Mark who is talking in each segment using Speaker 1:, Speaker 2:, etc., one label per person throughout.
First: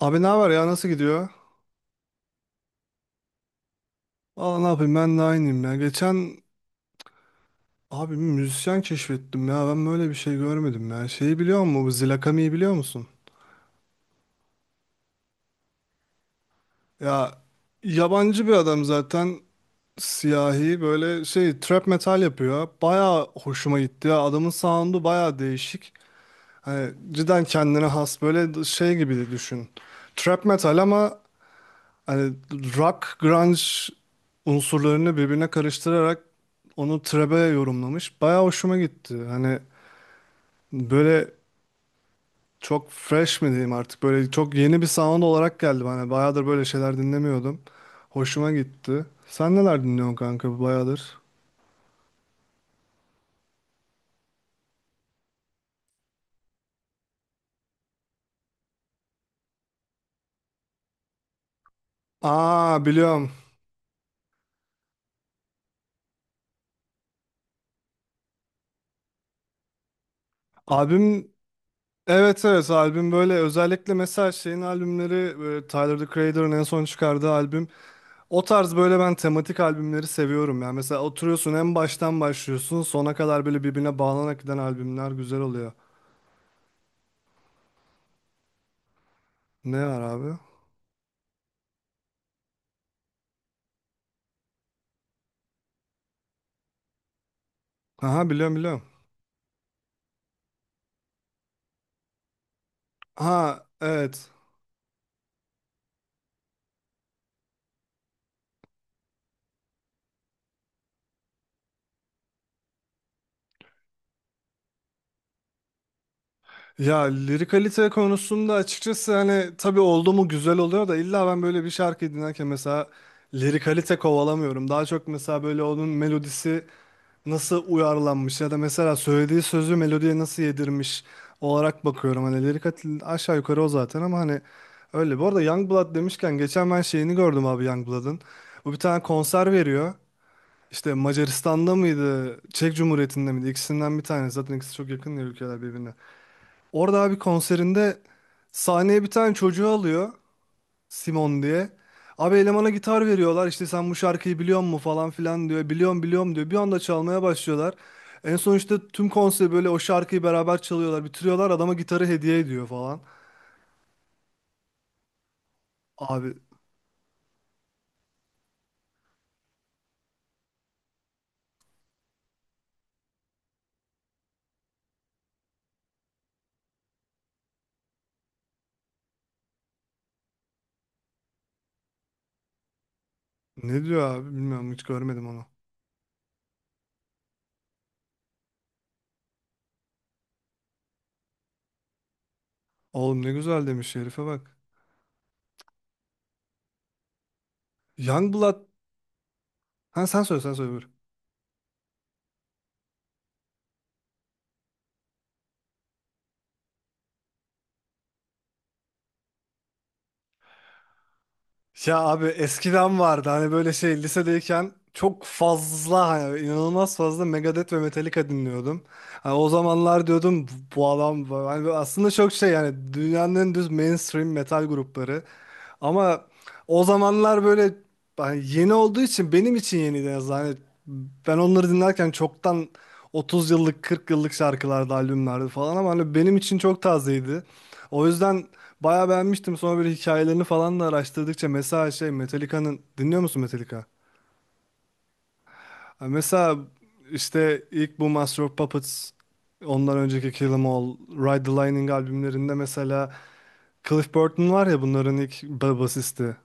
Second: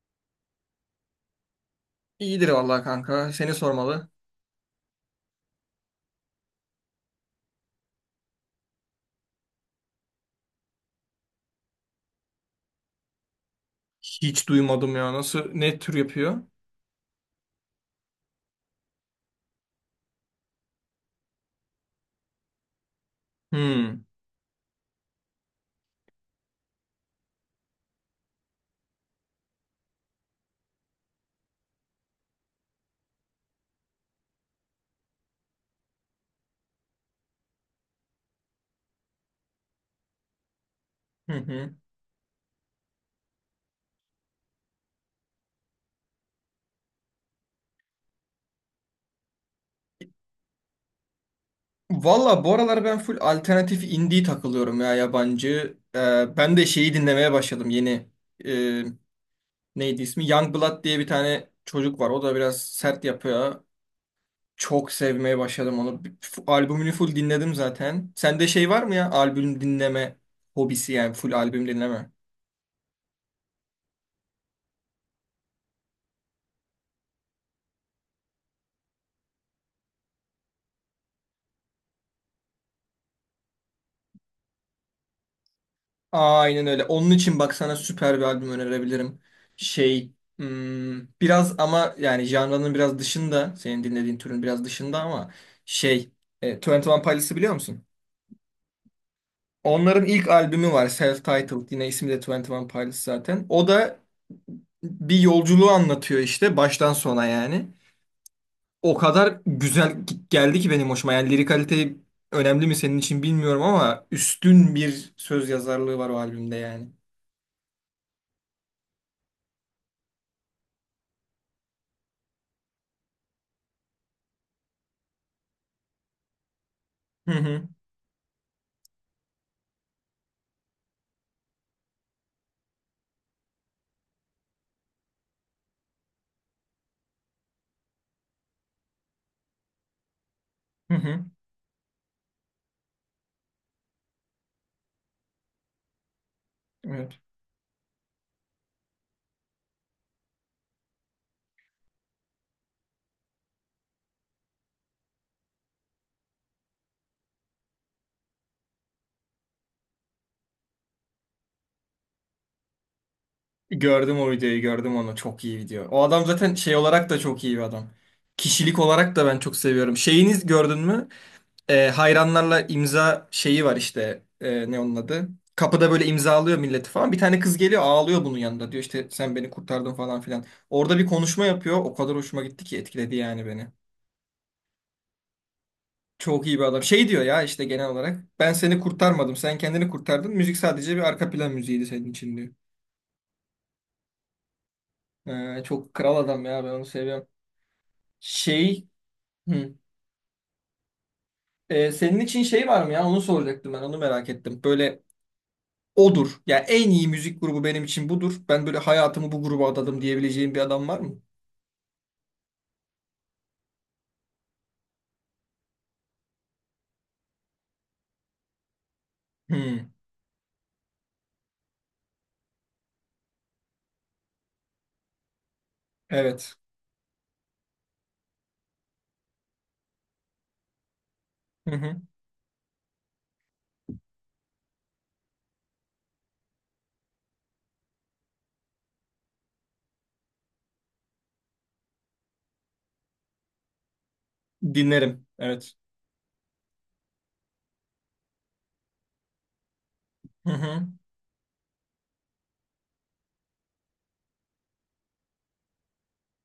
Speaker 1: Abi ne haber ya, nasıl gidiyor?
Speaker 2: İyidir vallahi kanka. Seni sormalı.
Speaker 1: Valla ne yapayım, ben de aynıyım ya. Geçen abi bir müzisyen keşfettim ya, ben böyle bir şey görmedim ya. Şeyi biliyor musun Bu Zilakami'yi biliyor musun?
Speaker 2: Hiç duymadım ya. Nasıl, ne tür yapıyor?
Speaker 1: Ya yabancı bir adam zaten, siyahi böyle şey, trap metal yapıyor. Baya hoşuma
Speaker 2: Hmm.
Speaker 1: gitti ya, adamın sound'u baya değişik. Hani cidden kendine has, böyle şey gibi düşün. Trap metal ama hani rock, grunge unsurlarını birbirine karıştırarak onu trebe yorumlamış. Bayağı hoşuma gitti. Hani böyle
Speaker 2: Hı hı.
Speaker 1: çok fresh mi diyeyim artık, böyle çok yeni bir sound olarak geldi bana. Bayağıdır böyle şeyler dinlemiyordum. Hoşuma gitti. Sen neler dinliyorsun kanka bayağıdır?
Speaker 2: Valla bu aralar ben full alternatif indie takılıyorum ya yabancı. Ben de şeyi dinlemeye başladım yeni. Ee, Neydi ismi? Youngblood diye bir tane çocuk var. O da biraz
Speaker 1: Aa,
Speaker 2: sert
Speaker 1: biliyorum.
Speaker 2: yapıyor ya. Çok sevmeye başladım onu. Albümünü full dinledim zaten. Sende şey var mı ya? Albüm dinleme hobisi yani,
Speaker 1: Albüm
Speaker 2: full albüm dinleme.
Speaker 1: evet evet, albüm böyle özellikle mesela şeyin albümleri, böyle Tyler, The Creator'ın en son çıkardığı albüm. O tarz, böyle ben tematik albümleri seviyorum. Yani mesela oturuyorsun, en baştan başlıyorsun, sona kadar böyle birbirine bağlanarak giden albümler güzel oluyor.
Speaker 2: Aynen öyle. Onun için bak, sana süper bir albüm önerebilirim.
Speaker 1: Ne var
Speaker 2: Şey,
Speaker 1: abi?
Speaker 2: hmm, biraz ama yani janranın biraz dışında, senin dinlediğin türün biraz dışında ama şey, 21 Pilots'ı biliyor musun?
Speaker 1: Aha biliyorum biliyorum.
Speaker 2: Onların ilk albümü var, Self-Titled, yine ismi de 21 Pilots zaten.
Speaker 1: Ha
Speaker 2: O da
Speaker 1: evet.
Speaker 2: bir yolculuğu anlatıyor işte baştan sona yani. O kadar güzel geldi ki benim hoşuma. Yani lirik kalite önemli mi senin için bilmiyorum ama üstün bir söz yazarlığı var o albümde yani.
Speaker 1: Ya lirikalite konusunda açıkçası hani, tabii oldu mu güzel oluyor da illa ben böyle bir şarkı dinlerken mesela lirikalite kovalamıyorum. Daha çok mesela böyle onun melodisi
Speaker 2: Hı
Speaker 1: nasıl
Speaker 2: hı.
Speaker 1: uyarlanmış, ya da mesela söylediği sözü melodiye nasıl yedirmiş olarak bakıyorum. Hani aşağı yukarı o zaten, ama hani öyle. Bu arada Youngblood demişken geçen ben şeyini gördüm abi, Youngblood'ın. Bu bir tane konser veriyor. İşte
Speaker 2: Hı hı.
Speaker 1: Macaristan'da mıydı, Çek Cumhuriyeti'nde miydi? İkisinden bir tanesi. Zaten ikisi çok yakın ya, ülkeler birbirine. Orada abi
Speaker 2: Evet.
Speaker 1: konserinde sahneye bir tane çocuğu alıyor. Simon diye. Abi elemana gitar veriyorlar, işte sen bu şarkıyı biliyor musun falan filan diyor. Biliyorum biliyorum diyor. Bir anda çalmaya başlıyorlar. En son işte tüm konser böyle o şarkıyı beraber çalıyorlar. Bitiriyorlar, adama gitarı hediye ediyor falan.
Speaker 2: Gördüm o videoyu, gördüm onu. Çok iyi video. O adam
Speaker 1: Abi
Speaker 2: zaten şey olarak da çok iyi bir adam. Kişilik olarak da ben çok seviyorum. Şeyiniz gördün mü? Hayranlarla imza şeyi var işte. Ne onun adı? Kapıda böyle imzalıyor milleti falan. Bir tane kız geliyor, ağlıyor bunun yanında. Diyor işte sen beni kurtardın falan filan. Orada bir konuşma yapıyor. O kadar hoşuma gitti ki, etkiledi yani beni.
Speaker 1: ne diyor abi, bilmiyorum hiç görmedim onu.
Speaker 2: Çok iyi bir adam. Şey diyor ya işte genel olarak. Ben seni kurtarmadım. Sen kendini kurtardın. Müzik sadece bir arka plan müziğiydi senin için diyor.
Speaker 1: Oğlum ne güzel demiş herife, bak.
Speaker 2: Çok kral adam ya, ben onu seviyorum.
Speaker 1: Youngblood.
Speaker 2: Şey, hı.
Speaker 1: Ha sen söyle, sen söyle, buyur.
Speaker 2: Senin için şey var mı ya? Onu soracaktım ben. Onu merak ettim. Böyle odur. Yani en iyi müzik grubu benim için budur. Ben böyle hayatımı bu gruba adadım diyebileceğim bir adam var mı?
Speaker 1: Ya abi eskiden vardı hani, böyle şey, lisedeyken çok fazla hani, inanılmaz fazla Megadeth ve Metallica dinliyordum. Hani o
Speaker 2: Hı.
Speaker 1: zamanlar diyordum, bu adam hani böyle aslında çok şey yani, dünyanın en düz mainstream metal grupları. Ama
Speaker 2: Evet.
Speaker 1: o zamanlar böyle, hani yeni olduğu için benim için yeniydi en azından. Hani ben onları
Speaker 2: Hı hı.
Speaker 1: dinlerken çoktan 30 yıllık 40 yıllık şarkılarda albümlerdi falan, ama hani benim için çok tazeydi. O yüzden bayağı beğenmiştim. Sonra böyle hikayelerini falan da araştırdıkça mesela şey Metallica'nın, dinliyor musun Metallica?
Speaker 2: Dinlerim. Evet.
Speaker 1: Ha, mesela işte ilk bu Master of Puppets, ondan önceki
Speaker 2: Hı
Speaker 1: Kill 'Em
Speaker 2: hı.
Speaker 1: All, Ride the Lightning albümlerinde mesela Cliff Burton var ya, bunların ilk basisti.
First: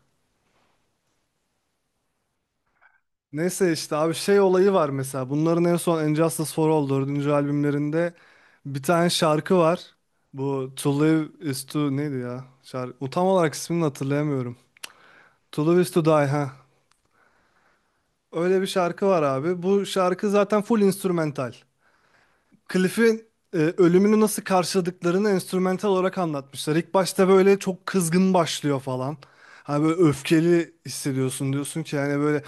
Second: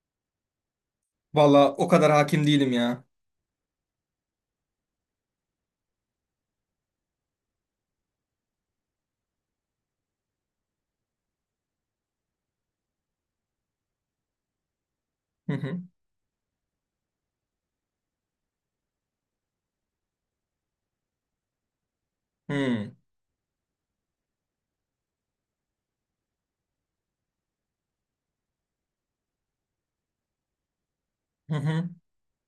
Speaker 2: Valla o kadar hakim değilim ya.
Speaker 1: Neyse işte abi şey olayı var, mesela bunların en son Injustice for All, dördüncü albümlerinde bir tane şarkı var. Bu To Live is to neydi ya? Şarkı, tam olarak ismini hatırlayamıyorum.
Speaker 2: Hı
Speaker 1: To
Speaker 2: hı.
Speaker 1: Live is to Die, ha. Öyle bir şarkı var abi. Bu şarkı zaten full instrumental.
Speaker 2: Hı.
Speaker 1: Cliff'in ölümünü nasıl karşıladıklarını enstrümantal olarak anlatmışlar. İlk başta böyle çok kızgın başlıyor falan. Hani böyle öfkeli hissediyorsun,
Speaker 2: Hı
Speaker 1: diyorsun
Speaker 2: hı.
Speaker 1: ki yani böyle.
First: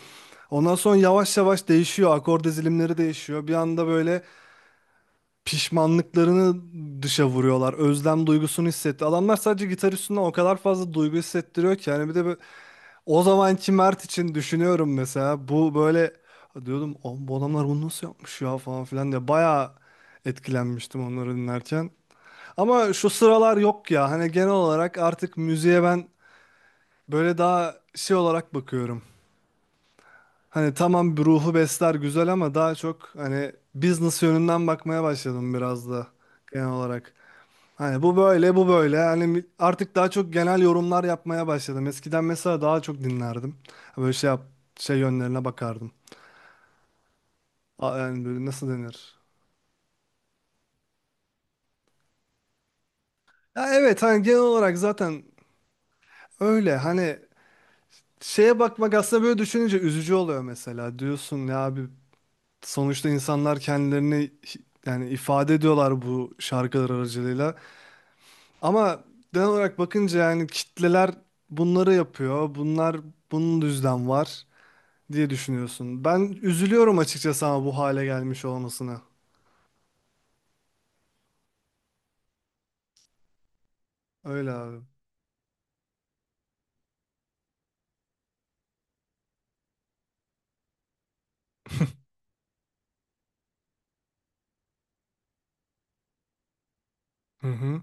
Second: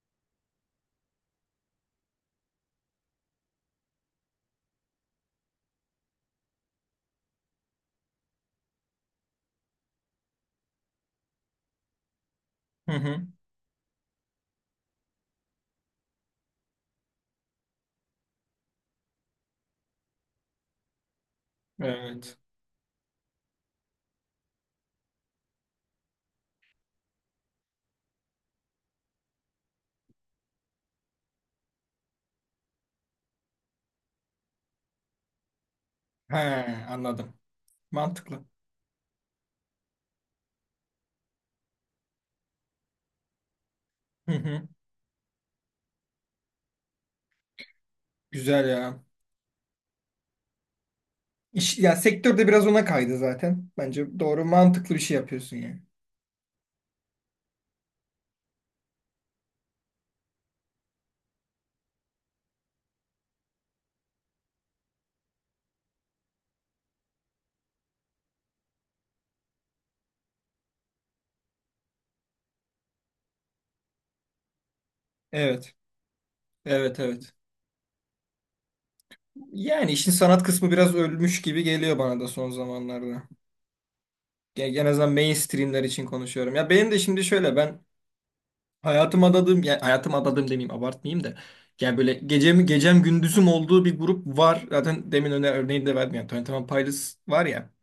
Speaker 1: Ondan sonra yavaş yavaş değişiyor. Akor dizilimleri değişiyor. Bir anda böyle pişmanlıklarını dışa vuruyorlar. Özlem duygusunu hissetti. Adamlar sadece gitar üstünden o kadar fazla duygu hissettiriyor ki. Yani bir de
Speaker 2: Hı
Speaker 1: o
Speaker 2: hı.
Speaker 1: zamanki Mert için düşünüyorum mesela, bu böyle diyordum, "Oğlum bu adamlar bunu nasıl yapmış ya falan filan" diye bayağı etkilenmiştim onları dinlerken.
Speaker 2: Evet.
Speaker 1: Ama şu sıralar yok ya, hani genel olarak artık müziğe ben böyle daha şey olarak bakıyorum. Hani tamam bir ruhu besler güzel, ama daha çok hani business yönünden bakmaya başladım biraz da,
Speaker 2: He,
Speaker 1: genel olarak.
Speaker 2: anladım.
Speaker 1: Hani bu
Speaker 2: Mantıklı.
Speaker 1: böyle, bu böyle. Hani artık daha çok genel yorumlar yapmaya başladım. Eskiden mesela daha çok dinlerdim. Böyle
Speaker 2: Hı hı.
Speaker 1: şey yönlerine bakardım. Yani böyle
Speaker 2: Güzel
Speaker 1: nasıl
Speaker 2: ya.
Speaker 1: denir?
Speaker 2: İş, ya sektörde biraz ona kaydı zaten.
Speaker 1: Ya evet,
Speaker 2: Bence
Speaker 1: hani genel
Speaker 2: doğru,
Speaker 1: olarak
Speaker 2: mantıklı bir şey
Speaker 1: zaten
Speaker 2: yapıyorsun yani.
Speaker 1: öyle. Hani şeye bakmak aslında böyle düşününce üzücü oluyor mesela. Diyorsun ya abi, sonuçta insanlar kendilerini yani ifade ediyorlar bu şarkılar aracılığıyla. Ama genel olarak bakınca yani, kitleler bunları yapıyor. Bunlar bunun düzden var, diye
Speaker 2: Evet.
Speaker 1: düşünüyorsun. Ben üzülüyorum
Speaker 2: Evet evet.
Speaker 1: açıkçası, ama bu hale gelmiş olmasına.
Speaker 2: Yani işin sanat kısmı biraz ölmüş gibi geliyor bana da son zamanlarda.
Speaker 1: Öyle abi.
Speaker 2: En azından mainstreamler için konuşuyorum. Ya benim de şimdi şöyle, ben hayatım adadığım, yani hayatım adadığım demeyeyim, abartmayayım da. Yani böyle gecem, gecem gündüzüm olduğu bir grup var. Zaten demin öne örneğini de verdim. Yani Twenty One Pilots var
Speaker 1: Hı
Speaker 2: ya.
Speaker 1: hı.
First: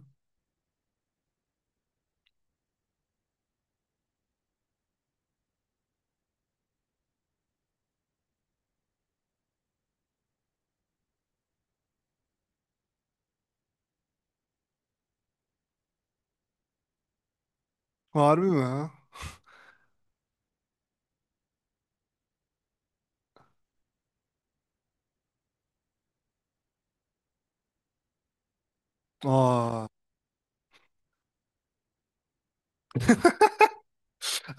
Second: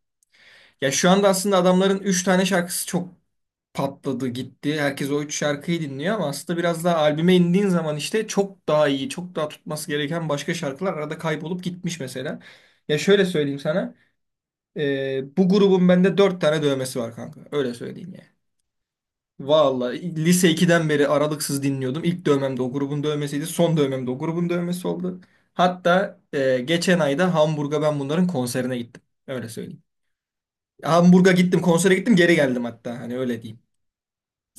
Speaker 2: Ya şu anda aslında adamların 3 tane şarkısı çok patladı gitti. Herkes o 3 şarkıyı dinliyor ama aslında biraz daha albüme indiğin zaman işte çok daha iyi, çok daha tutması gereken başka şarkılar arada kaybolup gitmiş mesela. Ya şöyle söyleyeyim sana. Bu grubun bende dört tane dövmesi var kanka. Öyle söyleyeyim yani.
Speaker 1: Harbi mi ha?
Speaker 2: Vallahi lise ikiden beri aralıksız dinliyordum. İlk dövmem de o grubun dövmesiydi. Son dövmem de o grubun dövmesi oldu. Hatta geçen ayda Hamburg'a ben bunların konserine gittim. Öyle söyleyeyim.
Speaker 1: Aa,
Speaker 2: Hamburg'a gittim, konsere gittim, geri geldim hatta. Hani öyle diyeyim.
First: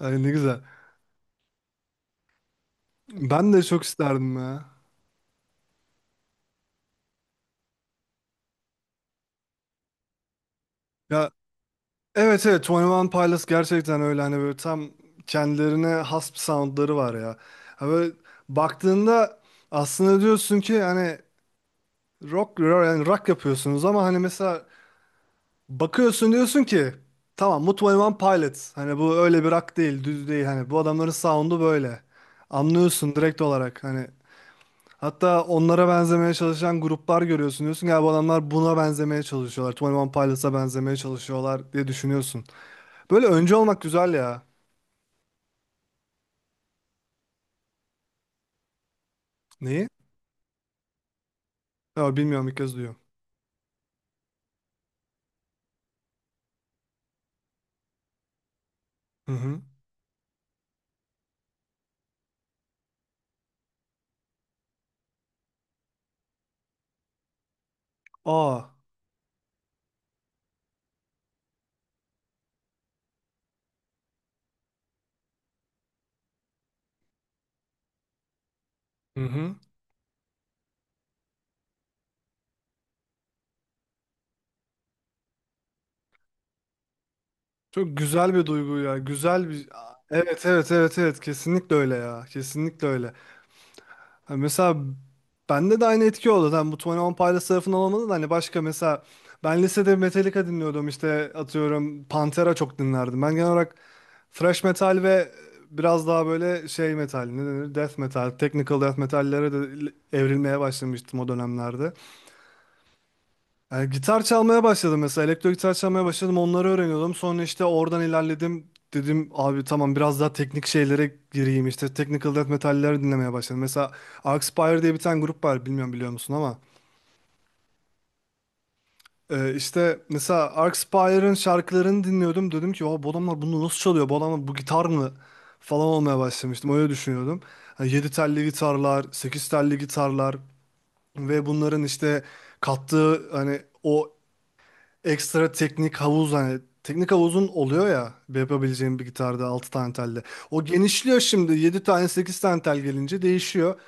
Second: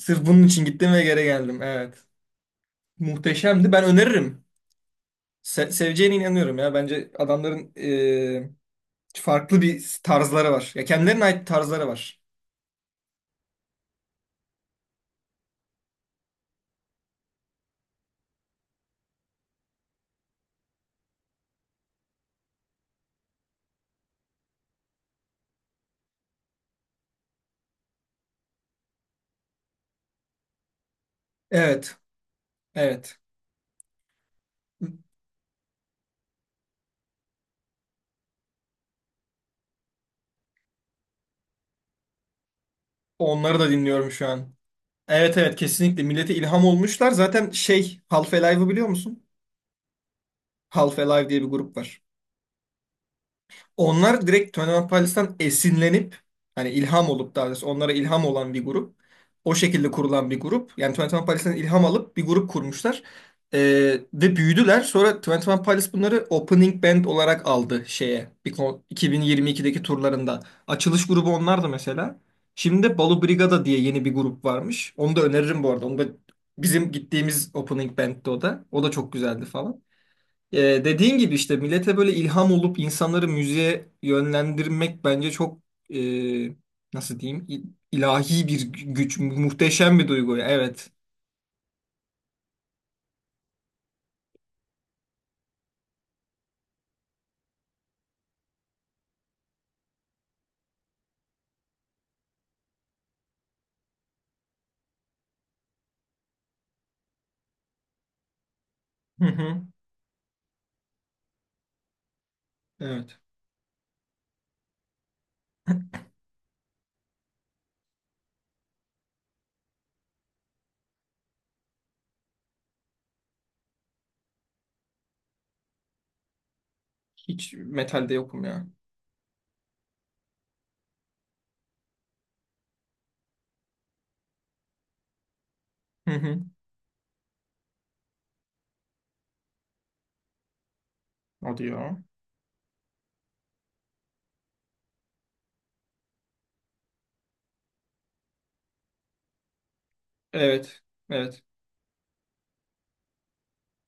Speaker 1: ay ne
Speaker 2: bunun
Speaker 1: güzel.
Speaker 2: için gittim ve geri geldim. Evet.
Speaker 1: Ben de
Speaker 2: Muhteşemdi.
Speaker 1: çok
Speaker 2: Ben
Speaker 1: isterdim
Speaker 2: öneririm.
Speaker 1: ya.
Speaker 2: Seveceğine inanıyorum ya. Bence adamların farklı bir tarzları var. Ya kendilerine
Speaker 1: Ya
Speaker 2: ait tarzları var.
Speaker 1: evet evet, 21 Pilots gerçekten öyle, hani böyle tam kendilerine has bir soundları var ya. Ha böyle baktığında aslında diyorsun ki hani rock, yani rock yapıyorsunuz ama hani mesela bakıyorsun, diyorsun ki tamam Mutlu Pilots. Hani bu öyle bir rock değil, düz değil. Hani bu adamların sound'u
Speaker 2: Evet.
Speaker 1: böyle. Anlıyorsun
Speaker 2: Evet.
Speaker 1: direkt olarak. Hani hatta onlara benzemeye çalışan gruplar görüyorsun, diyorsun ya bu adamlar buna benzemeye çalışıyorlar. Twenty Pilots'a benzemeye çalışıyorlar diye düşünüyorsun. Böyle önce
Speaker 2: Onları da
Speaker 1: olmak
Speaker 2: dinliyorum
Speaker 1: güzel
Speaker 2: şu
Speaker 1: ya.
Speaker 2: an. Evet evet, kesinlikle millete ilham olmuşlar. Zaten şey, Half Alive'ı biliyor musun?
Speaker 1: Neyi?
Speaker 2: Half Alive diye bir grup var.
Speaker 1: Ya bilmiyorum, ilk kez duyuyorum.
Speaker 2: Onlar direkt Twenty Pilots'tan esinlenip hani ilham olup, daha doğrusu onlara ilham olan bir grup.
Speaker 1: Hı
Speaker 2: O
Speaker 1: hı.
Speaker 2: şekilde kurulan bir grup. Yani Twenty One Pilots'tan ilham alıp bir grup kurmuşlar. Ee, Ve büyüdüler. Sonra Twenty One Pilots bunları opening band olarak aldı şeye.
Speaker 1: Aa.
Speaker 2: 2022'deki turlarında. Açılış grubu onlardı mesela. Şimdi de Balu Brigada diye yeni bir grup varmış. Onu da öneririm bu arada. Onu da bizim gittiğimiz opening band'ti o da. O da çok
Speaker 1: Hı
Speaker 2: güzeldi
Speaker 1: hı.
Speaker 2: falan. Ee, Dediğin gibi işte millete böyle ilham olup insanları müziğe yönlendirmek bence çok, e, nasıl diyeyim,
Speaker 1: Çok güzel bir
Speaker 2: ilahi bir
Speaker 1: duygu ya.
Speaker 2: güç,
Speaker 1: Güzel bir
Speaker 2: muhteşem bir duygu.
Speaker 1: Evet evet
Speaker 2: Evet.
Speaker 1: evet evet, kesinlikle öyle ya. Kesinlikle öyle. Ha, mesela bende de aynı etki oldu. Hani bu 21 Pilots tarafından olmadı da hani, başka mesela ben lisede Metallica dinliyordum, işte atıyorum Pantera çok dinlerdim. Ben genel olarak thrash metal ve biraz daha böyle şey metal, ne denir, death metal, technical death
Speaker 2: Hı
Speaker 1: metallere
Speaker 2: hı.
Speaker 1: de evrilmeye başlamıştım o dönemlerde.
Speaker 2: Evet.
Speaker 1: Yani gitar çalmaya başladım mesela, elektro gitar çalmaya başladım, onları öğreniyordum, sonra işte oradan ilerledim, dedim abi tamam biraz daha teknik şeylere gireyim, işte technical death metalleri dinlemeye başladım mesela. Arcspire diye bir tane grup var, bilmiyorum biliyor musun ama,
Speaker 2: Hiç metalde yokum ya.
Speaker 1: işte mesela Arcspire'ın şarkılarını dinliyordum, dedim ki o bu adamlar bunu nasıl çalıyor, bu adamlar bu gitar mı falan
Speaker 2: Hı
Speaker 1: olmaya
Speaker 2: hı.
Speaker 1: başlamıştım, öyle düşünüyordum. Yedi telli gitarlar, 8 telli gitarlar ve
Speaker 2: Hadi
Speaker 1: bunların
Speaker 2: ya.
Speaker 1: işte kattığı hani o ekstra teknik havuz, hani teknik havuzun oluyor ya, yapabileceğim bir gitarda 6 tane telle. O
Speaker 2: Evet.
Speaker 1: genişliyor,
Speaker 2: Evet.
Speaker 1: şimdi 7 tane 8 tane tel gelince değişiyor.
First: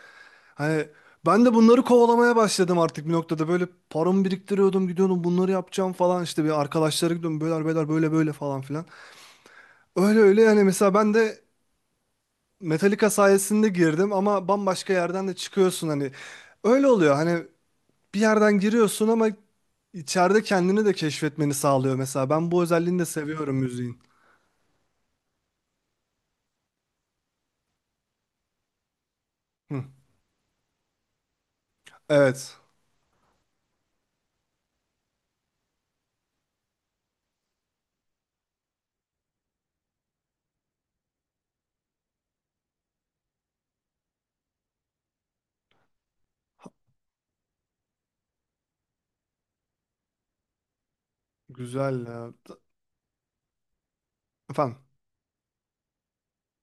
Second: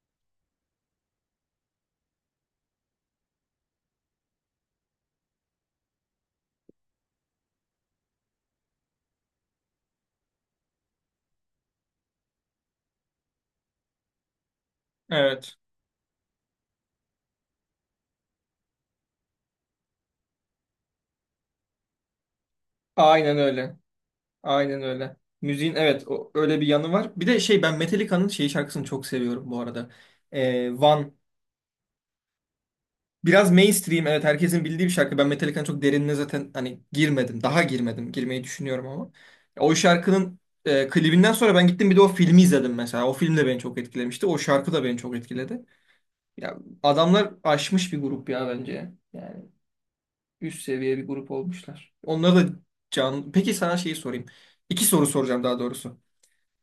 Speaker 1: Hani ben de bunları kovalamaya başladım artık bir noktada, böyle paramı biriktiriyordum, gidiyordum bunları yapacağım falan, işte bir arkadaşlara gidiyordum, beyler beyler böyle böyle falan filan. Öyle öyle yani, mesela ben de Metallica sayesinde girdim ama bambaşka yerden de
Speaker 2: Evet.
Speaker 1: çıkıyorsun hani, öyle oluyor hani, bir yerden giriyorsun ama içeride kendini de keşfetmeni sağlıyor mesela. Ben bu özelliğini de
Speaker 2: Aynen
Speaker 1: seviyorum
Speaker 2: öyle.
Speaker 1: müziğin.
Speaker 2: Aynen öyle. Müziğin evet, o, öyle bir yanı var. Bir de şey, ben Metallica'nın şey şarkısını çok seviyorum bu
Speaker 1: Hı.
Speaker 2: arada. One.
Speaker 1: Evet.
Speaker 2: Biraz mainstream, evet, herkesin bildiği bir şarkı. Ben Metallica'nın çok derinine zaten hani girmedim. Daha girmedim. Girmeyi düşünüyorum ama. O şarkının klibinden sonra ben gittim, bir de o filmi izledim mesela. O film de beni çok etkilemişti. O şarkı da beni çok etkiledi. Ya adamlar aşmış bir grup ya bence. Yani üst seviye bir grup olmuşlar.
Speaker 1: Güzel ya.
Speaker 2: Onlara da can... Peki sana şeyi sorayım.
Speaker 1: Efendim.
Speaker 2: İki soru soracağım daha doğrusu.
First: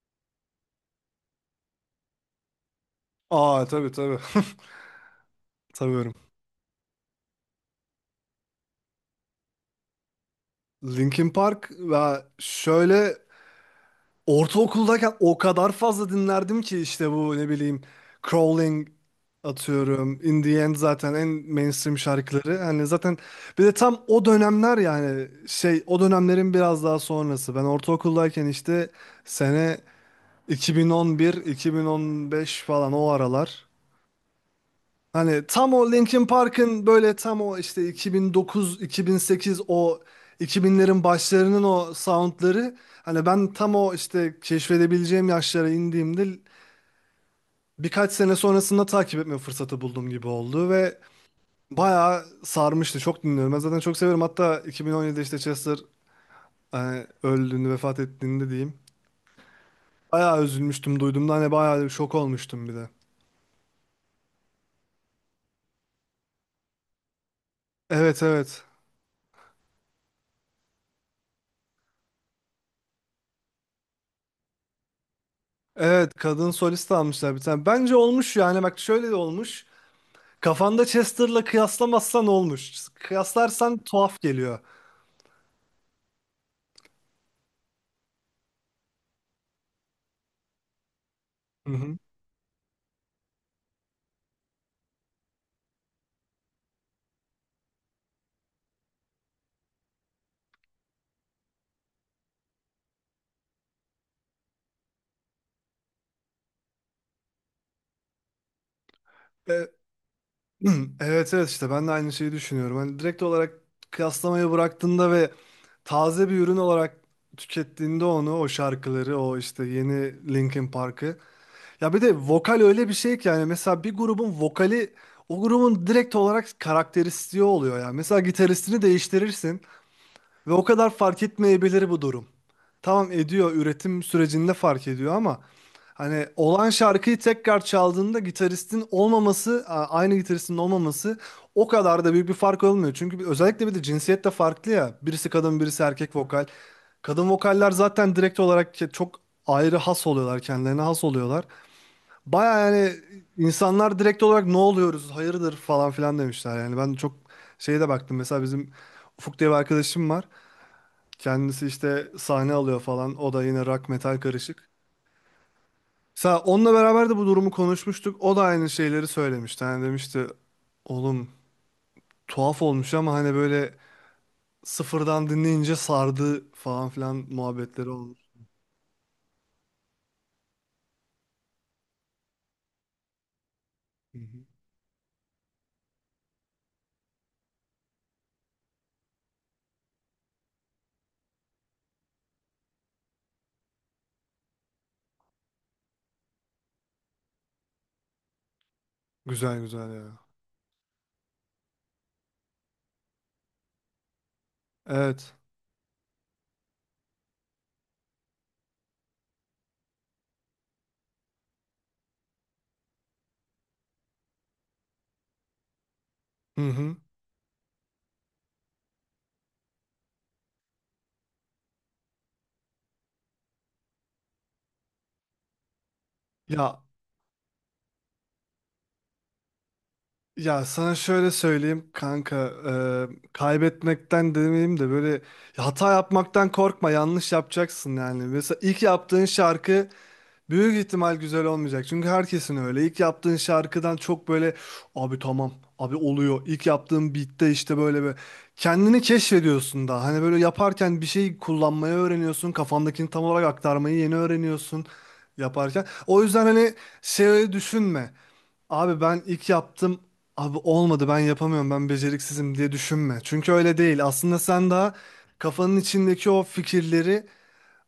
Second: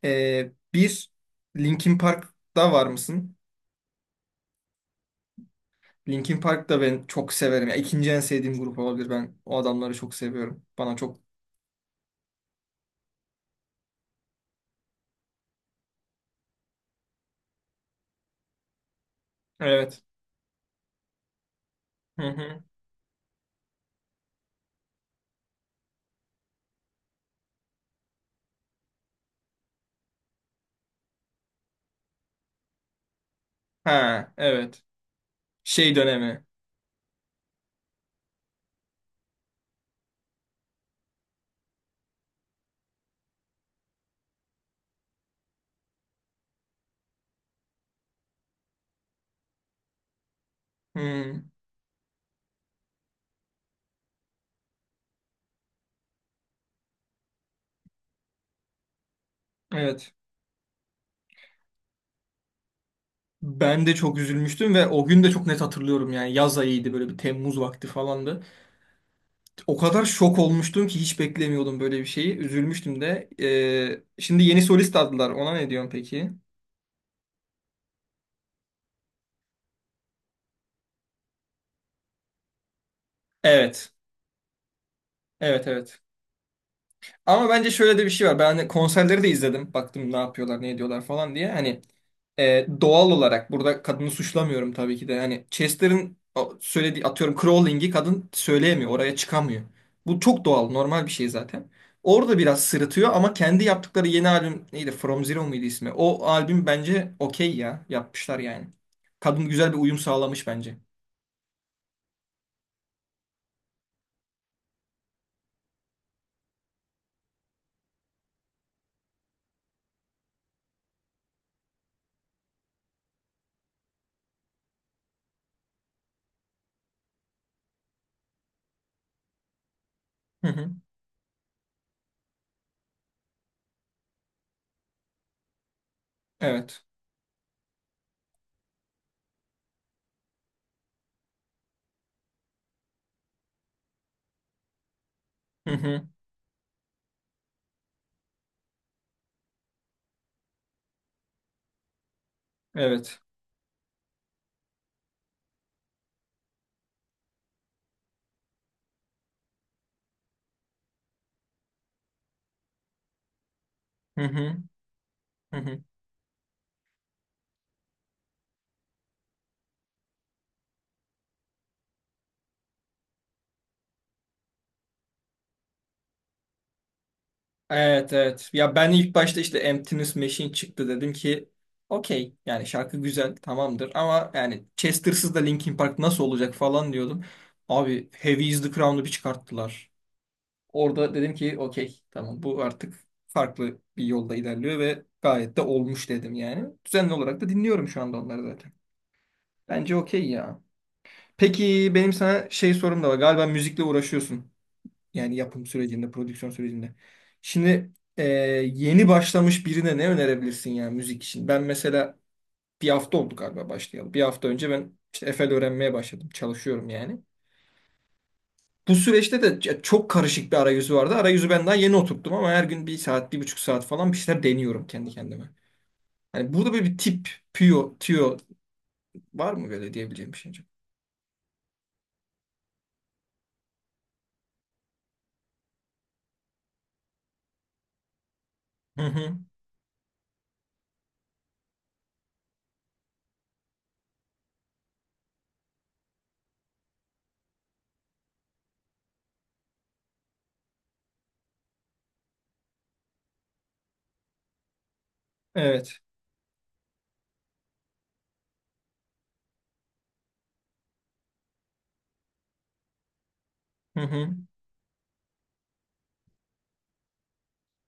Speaker 2: Bir, Linkin Park'ta var mısın?
Speaker 1: Aa tabii tabii. Tanıyorum.
Speaker 2: Linkin Park da ben çok severim. Ya, ikinci en sevdiğim grup olabilir. Ben o adamları çok seviyorum. Bana çok...
Speaker 1: Linkin Park ve şöyle, ortaokuldayken o kadar fazla dinlerdim ki işte bu ne bileyim Crawling
Speaker 2: Evet.
Speaker 1: atıyorum. In the End zaten en mainstream
Speaker 2: Hı
Speaker 1: şarkıları.
Speaker 2: hı.
Speaker 1: Hani zaten bir de tam o dönemler, yani şey, o dönemlerin biraz daha sonrası. Ben ortaokuldayken işte sene 2011-2015 falan, o aralar.
Speaker 2: Ha, evet.
Speaker 1: Hani tam o
Speaker 2: Şey
Speaker 1: Linkin
Speaker 2: dönemi.
Speaker 1: Park'ın böyle tam o işte 2009-2008, o 2000'lerin başlarının o soundları, hani ben tam o işte keşfedebileceğim yaşlara indiğimde birkaç sene sonrasında takip etme fırsatı bulduğum gibi oldu ve
Speaker 2: Hı,
Speaker 1: bayağı sarmıştı. Çok dinliyorum. Ben zaten çok severim. Hatta 2017'de işte Chester hani öldüğünde, vefat ettiğinde diyeyim,
Speaker 2: evet.
Speaker 1: bayağı üzülmüştüm duyduğumda. Hani bayağı şok olmuştum bir de.
Speaker 2: Ben de çok üzülmüştüm ve o gün de çok net hatırlıyorum yani. Yaz ayıydı, böyle bir Temmuz vakti
Speaker 1: Evet
Speaker 2: falandı.
Speaker 1: evet.
Speaker 2: O kadar şok olmuştum ki, hiç beklemiyordum böyle bir şeyi. Üzülmüştüm de. Şimdi yeni solist aldılar. Ona ne diyorsun
Speaker 1: Evet,
Speaker 2: peki?
Speaker 1: kadın solist almışlar bir tane. Bence olmuş yani, bak şöyle de olmuş. Kafanda Chester'la kıyaslamazsan olmuş. Kıyaslarsan
Speaker 2: Evet.
Speaker 1: tuhaf geliyor.
Speaker 2: Evet evet. Ama bence şöyle de bir şey var. Ben hani konserleri de izledim. Baktım ne yapıyorlar, ne ediyorlar falan diye.
Speaker 1: Hı
Speaker 2: Hani
Speaker 1: hı.
Speaker 2: doğal olarak burada kadını suçlamıyorum tabii ki de. Hani Chester'ın o söylediği, atıyorum, crawling'i kadın söyleyemiyor. Oraya çıkamıyor. Bu çok doğal, normal bir şey zaten. Orada biraz sırıtıyor ama kendi yaptıkları yeni albüm neydi? From Zero muydu ismi? O albüm bence okey ya. Yapmışlar yani. Kadın
Speaker 1: E,
Speaker 2: güzel bir uyum sağlamış bence.
Speaker 1: evet evet, işte ben de aynı şeyi düşünüyorum. Hani direkt olarak kıyaslamayı bıraktığında ve taze bir ürün olarak tükettiğinde onu, o şarkıları, o işte yeni Linkin Park'ı. Ya bir de vokal öyle bir şey ki, yani mesela bir grubun vokali o grubun direkt olarak karakteristiği oluyor yani. Mesela gitaristini değiştirirsin.
Speaker 2: Hı
Speaker 1: Ve o
Speaker 2: hı.
Speaker 1: kadar fark etmeyebilir bu durum. Tamam ediyor, üretim sürecinde fark ediyor, ama hani olan
Speaker 2: Evet.
Speaker 1: şarkıyı tekrar çaldığında gitaristin olmaması, aynı gitaristin olmaması o kadar da büyük bir fark olmuyor. Çünkü özellikle bir de cinsiyet de farklı ya. Birisi kadın,
Speaker 2: Hı
Speaker 1: birisi
Speaker 2: hı.
Speaker 1: erkek vokal. Kadın vokaller zaten direkt olarak çok ayrı has oluyorlar, kendilerine has oluyorlar. Baya yani,
Speaker 2: Evet.
Speaker 1: insanlar direkt olarak ne oluyoruz, hayırdır falan filan demişler. Yani ben çok şeye de baktım. Mesela bizim Ufuk diye bir arkadaşım var. Kendisi işte sahne alıyor falan. O da yine rock metal
Speaker 2: Hı hı.
Speaker 1: karışık.
Speaker 2: Hı hı.
Speaker 1: Mesela onunla beraber de bu durumu konuşmuştuk. O da aynı şeyleri söylemişti. Hani demişti oğlum tuhaf olmuş ama hani böyle sıfırdan dinleyince sardı falan filan muhabbetleri
Speaker 2: Evet
Speaker 1: olur.
Speaker 2: evet. Ya ben ilk başta işte Emptiness Machine çıktı, dedim ki okey, yani şarkı güzel, tamamdır
Speaker 1: Hı
Speaker 2: ama
Speaker 1: hı.
Speaker 2: yani Chester'sız da Linkin Park nasıl olacak falan diyordum. Abi Heavy is the Crown'u bir çıkarttılar. Orada dedim ki okey, tamam, bu artık farklı bir yolda ilerliyor ve gayet de olmuş dedim yani. Düzenli olarak da dinliyorum şu anda onları zaten.
Speaker 1: Güzel güzel
Speaker 2: Bence
Speaker 1: ya.
Speaker 2: okey ya. Peki benim sana şey sorum da var. Galiba müzikle uğraşıyorsun.
Speaker 1: Evet.
Speaker 2: Yani yapım sürecinde, prodüksiyon sürecinde. Şimdi yeni başlamış birine ne önerebilirsin yani müzik için? Ben mesela bir hafta oldu galiba başlayalı. Bir hafta önce ben işte Efel öğrenmeye başladım.
Speaker 1: Hı
Speaker 2: Çalışıyorum
Speaker 1: hı.
Speaker 2: yani. Bu süreçte de çok karışık bir arayüzü vardı. Arayüzü ben daha yeni oturttum ama her gün bir saat, bir buçuk saat falan bir şeyler deniyorum kendi kendime. Yani burada
Speaker 1: Ya
Speaker 2: böyle bir tip, püyo, tüyo var mı, böyle diyebileceğim bir şey
Speaker 1: ya
Speaker 2: acaba?
Speaker 1: sana şöyle söyleyeyim kanka, kaybetmekten demeyeyim de böyle, hata yapmaktan korkma, yanlış yapacaksın yani. Mesela ilk
Speaker 2: Hı
Speaker 1: yaptığın
Speaker 2: hı.
Speaker 1: şarkı büyük ihtimal güzel olmayacak. Çünkü herkesin öyle. İlk yaptığın şarkıdan çok böyle abi tamam abi oluyor. İlk yaptığın beat'te işte böyle bir kendini keşfediyorsun da. Hani böyle yaparken bir şey kullanmayı öğreniyorsun. Kafandakini tam olarak aktarmayı yeni öğreniyorsun yaparken.
Speaker 2: Evet.
Speaker 1: O yüzden hani şey düşünme. Abi ben ilk yaptım, abi olmadı, ben yapamıyorum, ben beceriksizim diye düşünme. Çünkü öyle
Speaker 2: Hı
Speaker 1: değil.
Speaker 2: hı.
Speaker 1: Aslında sen daha kafanın içindeki o fikirleri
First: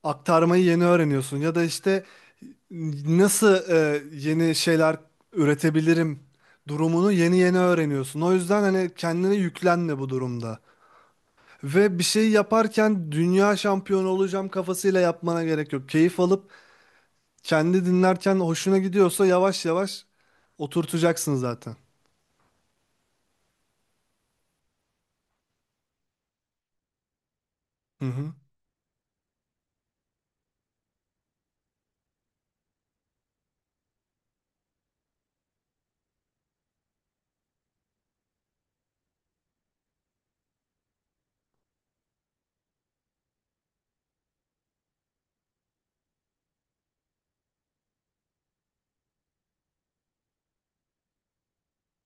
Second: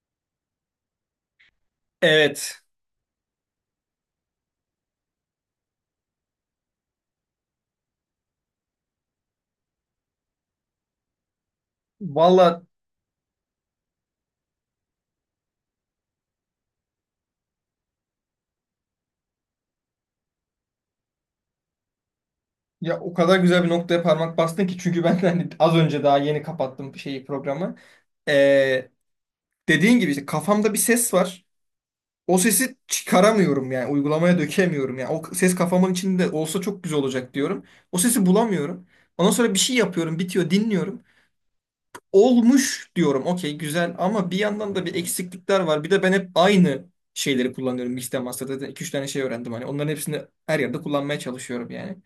Speaker 1: aktarmayı yeni öğreniyorsun. Ya da işte
Speaker 2: Evet.
Speaker 1: nasıl yeni şeyler üretebilirim durumunu yeni yeni öğreniyorsun. O yüzden hani kendine yüklenme bu durumda. Ve bir şey
Speaker 2: Valla,
Speaker 1: yaparken dünya şampiyonu olacağım kafasıyla yapmana gerek yok. Keyif alıp kendi dinlerken hoşuna gidiyorsa yavaş yavaş oturtacaksın zaten.
Speaker 2: ya o kadar güzel bir noktaya parmak bastın ki, çünkü ben hani az önce daha yeni kapattım şeyi, programı.
Speaker 1: Hı hı.
Speaker 2: Ee, Dediğin gibi işte kafamda bir ses var. O sesi çıkaramıyorum yani, uygulamaya dökemiyorum yani. O ses kafamın içinde olsa çok güzel olacak diyorum. O sesi bulamıyorum. Ondan sonra bir şey yapıyorum, bitiyor, dinliyorum. Olmuş diyorum. Okey, güzel, ama bir yandan da bir eksiklikler var. Bir de ben hep aynı şeyleri kullanıyorum. Mixed Master'da iki üç tane şey öğrendim hani. Onların hepsini her yerde kullanmaya çalışıyorum yani.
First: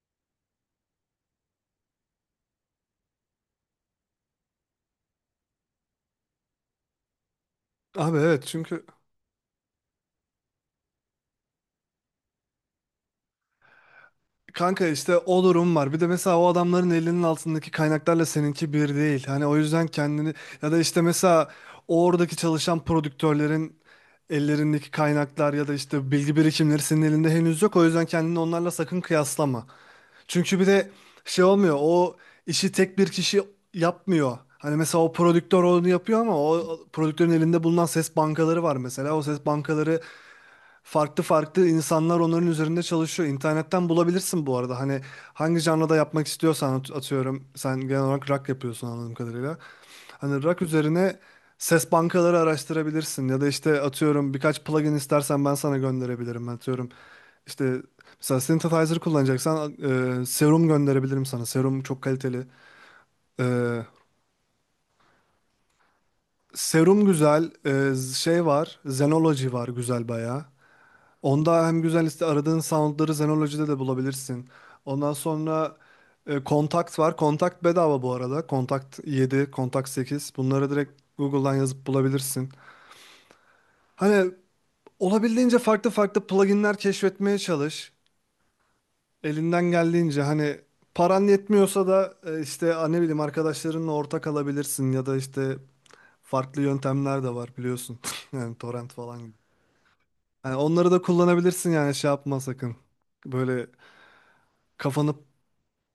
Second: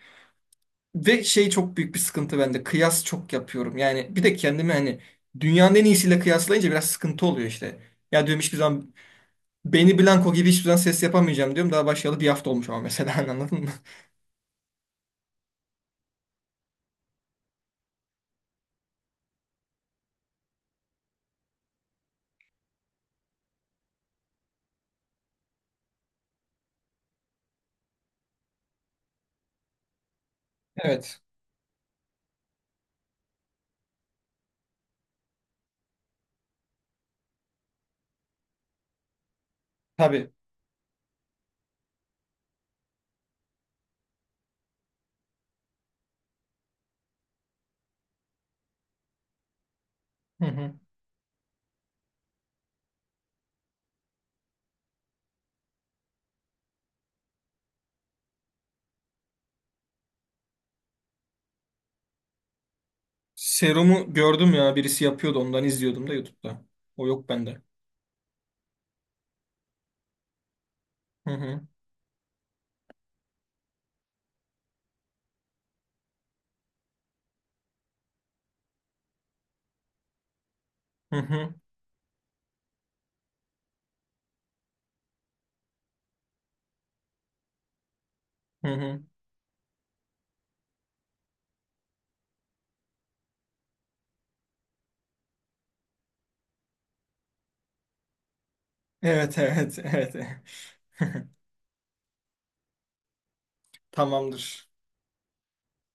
Speaker 2: Ve şey, çok büyük bir sıkıntı bende. Kıyas çok yapıyorum. Yani bir de kendimi hani dünyanın en iyisiyle kıyaslayınca biraz sıkıntı oluyor işte.
Speaker 1: Abi
Speaker 2: Ya diyorum,
Speaker 1: evet,
Speaker 2: hiçbir
Speaker 1: çünkü
Speaker 2: zaman Benny Blanco gibi hiçbir zaman ses yapamayacağım diyorum. Daha başlayalı bir hafta olmuş ama mesela, anladın mı?
Speaker 1: kanka işte o durum var. Bir de mesela o adamların elinin altındaki kaynaklarla seninki bir değil. Hani o yüzden kendini, ya da işte mesela oradaki çalışan prodüktörlerin ellerindeki kaynaklar ya da işte bilgi birikimleri senin elinde henüz yok. O yüzden kendini onlarla sakın kıyaslama. Çünkü bir de
Speaker 2: Evet.
Speaker 1: şey olmuyor. O işi tek bir kişi yapmıyor. Hani mesela o prodüktör onu yapıyor ama o prodüktörün elinde bulunan ses bankaları var mesela. O ses bankaları
Speaker 2: Tabii.
Speaker 1: farklı farklı insanlar onların üzerinde çalışıyor. İnternetten bulabilirsin bu arada. Hani hangi janrada yapmak istiyorsan atıyorum. Sen genel olarak rock yapıyorsun anladığım kadarıyla. Hani
Speaker 2: Hı
Speaker 1: rock
Speaker 2: hı.
Speaker 1: üzerine ses bankaları araştırabilirsin. Ya da işte atıyorum birkaç plugin istersen ben sana gönderebilirim. Atıyorum işte mesela synthesizer kullanacaksan Serum gönderebilirim sana. Serum çok kaliteli. E,
Speaker 2: Serumu gördüm ya, birisi yapıyordu, ondan izliyordum da YouTube'da.
Speaker 1: Serum
Speaker 2: O yok
Speaker 1: güzel.
Speaker 2: bende.
Speaker 1: Şey var. Zenology var, güzel bayağı.
Speaker 2: Hı
Speaker 1: Onda
Speaker 2: hı.
Speaker 1: hem güzel liste, aradığın soundları Zenology'de de bulabilirsin. Ondan sonra Kontakt var. Kontakt bedava bu arada. Kontakt 7, Kontakt 8. Bunları direkt
Speaker 2: Hı
Speaker 1: Google'dan
Speaker 2: hı.
Speaker 1: yazıp bulabilirsin. Hani olabildiğince farklı farklı pluginler keşfetmeye çalış.
Speaker 2: Hı hı.
Speaker 1: Elinden geldiğince hani paran yetmiyorsa da ne bileyim arkadaşlarınla ortak alabilirsin ya da işte farklı yöntemler de var biliyorsun. Yani torrent falan gibi.
Speaker 2: Evet evet evet.
Speaker 1: Hani onları da kullanabilirsin, yani şey yapma sakın. Böyle
Speaker 2: Tamamdır.
Speaker 1: kafanı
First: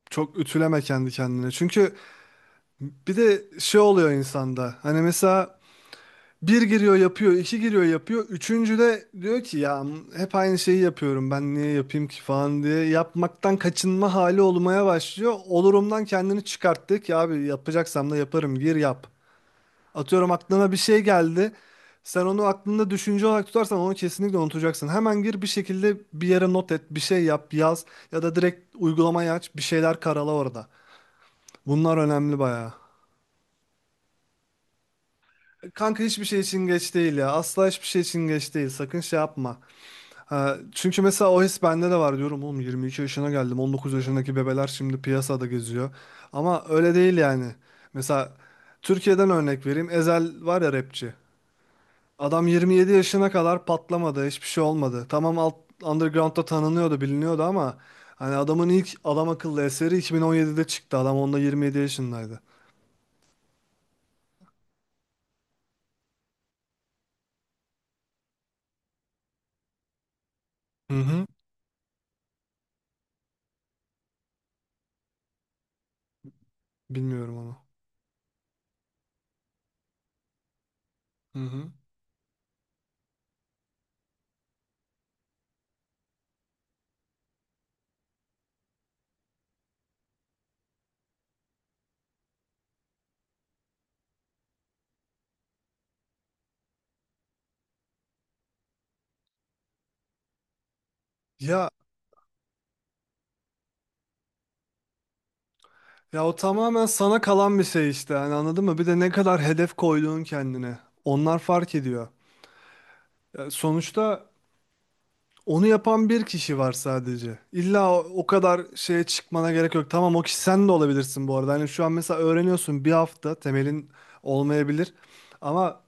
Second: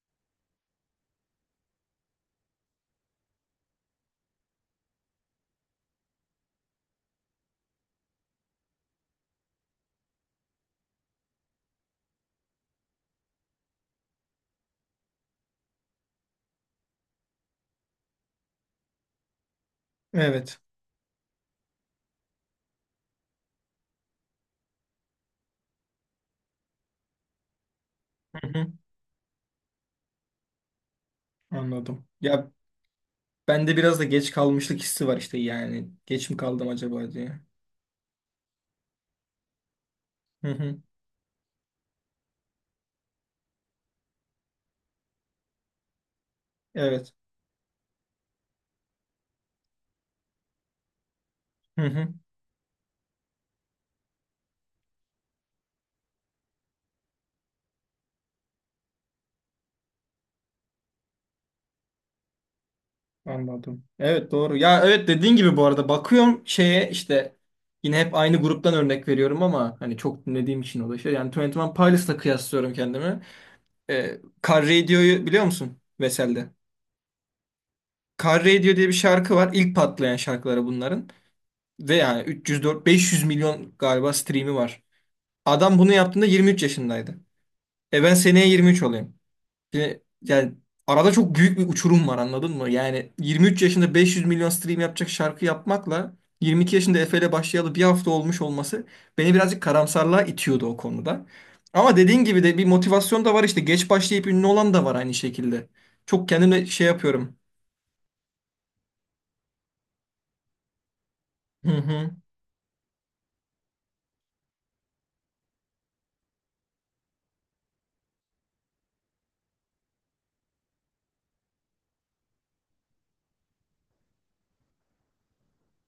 Speaker 1: çok ütüleme kendi kendine. Çünkü bir de şey oluyor insanda. Hani mesela bir giriyor yapıyor, iki giriyor yapıyor. Üçüncü de diyor ki ya hep aynı şeyi yapıyorum, ben niye yapayım ki falan diye. Yapmaktan kaçınma hali olmaya başlıyor. Olurumdan kendini çıkarttık ya abi, yapacaksam da yaparım, gir yap. Atıyorum
Speaker 2: Evet.
Speaker 1: aklına bir şey geldi. Sen onu aklında düşünce olarak tutarsan onu kesinlikle unutacaksın. Hemen gir bir şekilde, bir yere not et, bir şey yap, yaz ya da
Speaker 2: Hı hı.
Speaker 1: direkt uygulamayı aç, bir şeyler karala orada. Bunlar
Speaker 2: Anladım.
Speaker 1: önemli
Speaker 2: Ya,
Speaker 1: bayağı.
Speaker 2: bende biraz da geç kalmışlık hissi var işte yani.
Speaker 1: Kanka hiçbir
Speaker 2: Geç mi
Speaker 1: şey için
Speaker 2: kaldım
Speaker 1: geç
Speaker 2: acaba
Speaker 1: değil ya.
Speaker 2: diye.
Speaker 1: Asla hiçbir şey için geç değil. Sakın şey yapma.
Speaker 2: Hı
Speaker 1: Ha,
Speaker 2: hı.
Speaker 1: çünkü mesela o his bende de var diyorum. Oğlum 22 yaşına geldim. 19 yaşındaki bebeler şimdi piyasada geziyor. Ama öyle
Speaker 2: Evet.
Speaker 1: değil yani. Mesela Türkiye'den örnek vereyim. Ezel var ya, rapçi.
Speaker 2: Hı hı.
Speaker 1: Adam 27 yaşına kadar patlamadı. Hiçbir şey olmadı. Tamam underground'da tanınıyordu, biliniyordu ama hani adamın ilk adam akıllı eseri 2017'de çıktı. Adam onda 27 yaşındaydı.
Speaker 2: Anladım. Evet, doğru. Ya evet, dediğin gibi bu arada bakıyorum şeye işte, yine hep aynı gruptan örnek veriyorum ama hani çok dinlediğim için o
Speaker 1: Hı
Speaker 2: da şey.
Speaker 1: hı.
Speaker 2: Yani Twenty One Pilots'la kıyaslıyorum kendimi. Ee, Car Radio'yu biliyor musun? Vesel'de.
Speaker 1: Bilmiyorum onu.
Speaker 2: Car Radio diye bir şarkı var. İlk patlayan şarkıları bunların.
Speaker 1: Hı hı.
Speaker 2: Ve yani 304 500 milyon galiba stream'i var. Adam bunu yaptığında 23 yaşındaydı. E ben seneye 23 olayım. Şimdi, yani arada çok büyük bir uçurum var, anladın mı? Yani 23 yaşında 500 milyon stream yapacak şarkı yapmakla 22 yaşında Efe ile başlayalı bir hafta olmuş olması beni birazcık karamsarlığa itiyordu o konuda.
Speaker 1: Ya
Speaker 2: Ama dediğin gibi de bir motivasyon da var işte, geç başlayıp ünlü olan da var aynı şekilde.
Speaker 1: Ya,
Speaker 2: Çok
Speaker 1: o
Speaker 2: kendime
Speaker 1: tamamen
Speaker 2: şey
Speaker 1: sana
Speaker 2: yapıyorum.
Speaker 1: kalan bir şey işte. Hani anladın mı? Bir de ne kadar hedef koyduğun kendine. Onlar
Speaker 2: Hı
Speaker 1: fark ediyor.
Speaker 2: hı,
Speaker 1: Ya sonuçta onu yapan bir kişi var sadece. İlla o kadar şeye çıkmana gerek yok. Tamam, o kişi sen de olabilirsin bu arada. Hani şu an mesela öğreniyorsun, bir hafta temelin olmayabilir. Ama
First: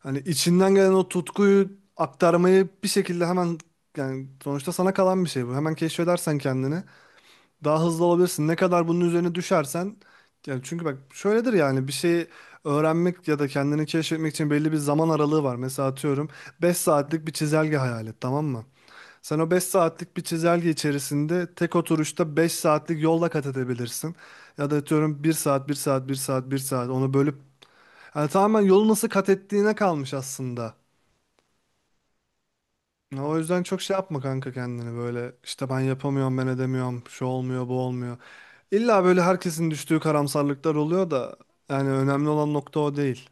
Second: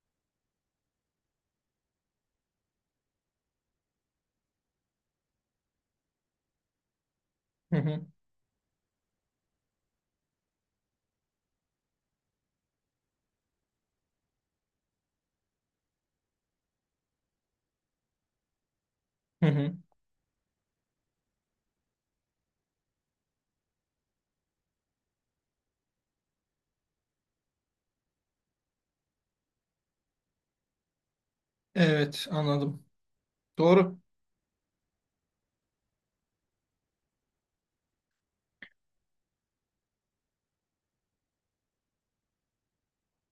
Speaker 1: hani içinden gelen o tutkuyu aktarmayı bir şekilde hemen, yani sonuçta sana kalan bir şey bu. Hemen keşfedersen kendini,
Speaker 2: hı
Speaker 1: daha hızlı
Speaker 2: hı,
Speaker 1: olabilirsin. Ne kadar bunun üzerine düşersen, yani çünkü bak şöyledir, yani bir şeyi öğrenmek ya da kendini keşfetmek için belli bir zaman aralığı var. Mesela atıyorum 5 saatlik bir çizelge hayal et, tamam mı? Sen
Speaker 2: hı
Speaker 1: o 5
Speaker 2: hı.
Speaker 1: saatlik bir çizelge içerisinde tek oturuşta 5 saatlik yolla kat edebilirsin. Ya da atıyorum bir saat, bir saat, bir saat, bir saat onu bölüp, yani tamamen yolu nasıl kat ettiğine kalmış aslında.
Speaker 2: Evet, anladım.
Speaker 1: Ya o yüzden çok şey
Speaker 2: Doğru.
Speaker 1: yapma kanka kendini, böyle işte ben yapamıyorum, ben edemiyorum, şu olmuyor bu olmuyor. İlla böyle herkesin düştüğü karamsarlıklar oluyor da yani önemli olan nokta o değil.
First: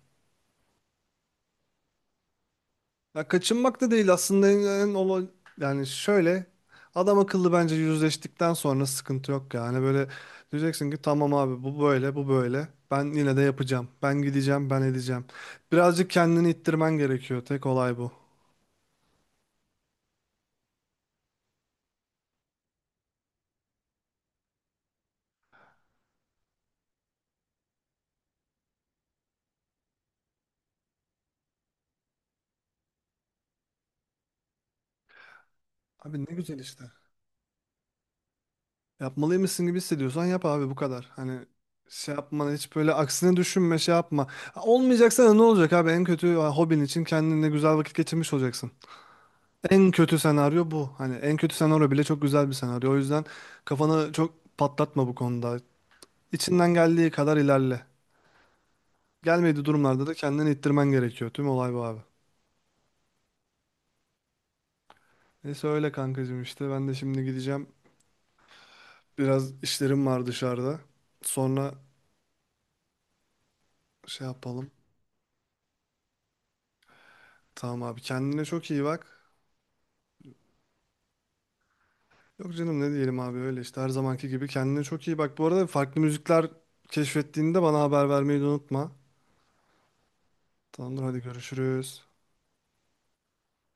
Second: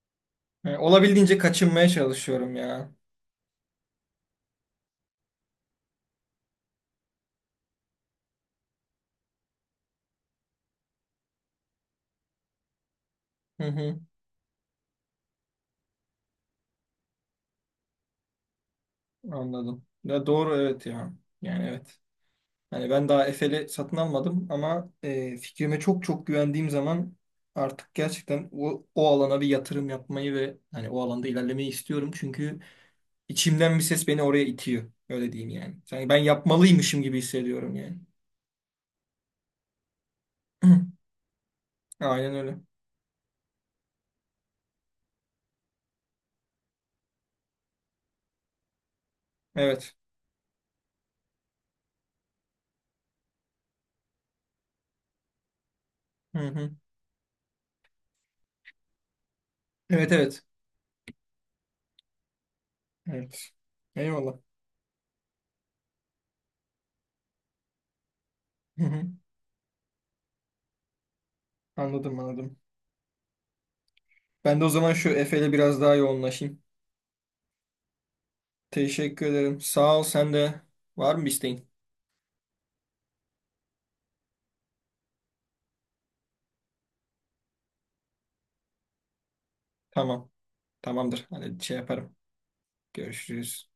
Speaker 2: Yani olabildiğince kaçınmaya çalışıyorum ya.
Speaker 1: Ya kaçınmak da değil aslında, en yani şöyle adam akıllı bence yüzleştikten sonra sıkıntı yok. Yani böyle diyeceksin ki tamam abi, bu böyle bu böyle, ben yine de
Speaker 2: Hı
Speaker 1: yapacağım,
Speaker 2: hı,
Speaker 1: ben gideceğim, ben edeceğim. Birazcık kendini ittirmen gerekiyor, tek olay bu.
Speaker 2: anladım. Ya doğru, evet ya. Yani evet. Hani ben daha Efe'li satın almadım ama fikrime çok çok güvendiğim zaman artık gerçekten o, o alana bir yatırım yapmayı ve hani o alanda ilerlemeyi istiyorum. Çünkü içimden bir ses beni oraya itiyor. Öyle diyeyim yani. Sanki ben
Speaker 1: Abi ne güzel işte.
Speaker 2: yapmalıymışım gibi hissediyorum yani.
Speaker 1: Yapmalıymışsın gibi hissediyorsan yap abi, bu kadar. Hani şey
Speaker 2: Aynen
Speaker 1: yapma
Speaker 2: öyle.
Speaker 1: hiç, böyle aksine düşünme, şey yapma. Ha, olmayacaksa da ne olacak abi, en kötü ha, hobin için kendine güzel vakit geçirmiş olacaksın. En
Speaker 2: Evet.
Speaker 1: kötü senaryo bu. Hani en kötü senaryo bile çok güzel bir senaryo. O yüzden kafanı çok patlatma bu konuda.
Speaker 2: Hı hı.
Speaker 1: İçinden geldiği kadar ilerle. Gelmediği durumlarda
Speaker 2: Evet
Speaker 1: da
Speaker 2: evet.
Speaker 1: kendini ittirmen gerekiyor. Tüm olay bu abi.
Speaker 2: Evet. Eyvallah.
Speaker 1: Neyse öyle kankacığım işte. Ben de şimdi gideceğim.
Speaker 2: Hı hı.
Speaker 1: Biraz işlerim var dışarıda. Sonra
Speaker 2: Anladım, anladım.
Speaker 1: şey
Speaker 2: Ben de o
Speaker 1: yapalım.
Speaker 2: zaman şu Efe'yle biraz daha yoğunlaşayım.
Speaker 1: Tamam abi, kendine çok iyi bak.
Speaker 2: Teşekkür ederim. Sağ ol sen de. Var mı bir isteğin?
Speaker 1: Yok canım, ne diyelim abi, öyle işte her zamanki gibi kendine çok iyi bak. Bu arada farklı müzikler keşfettiğinde bana haber vermeyi de unutma.
Speaker 2: Tamam.
Speaker 1: Tamamdır, hadi
Speaker 2: Tamamdır. Hani şey
Speaker 1: görüşürüz.
Speaker 2: yaparım. Görüşürüz.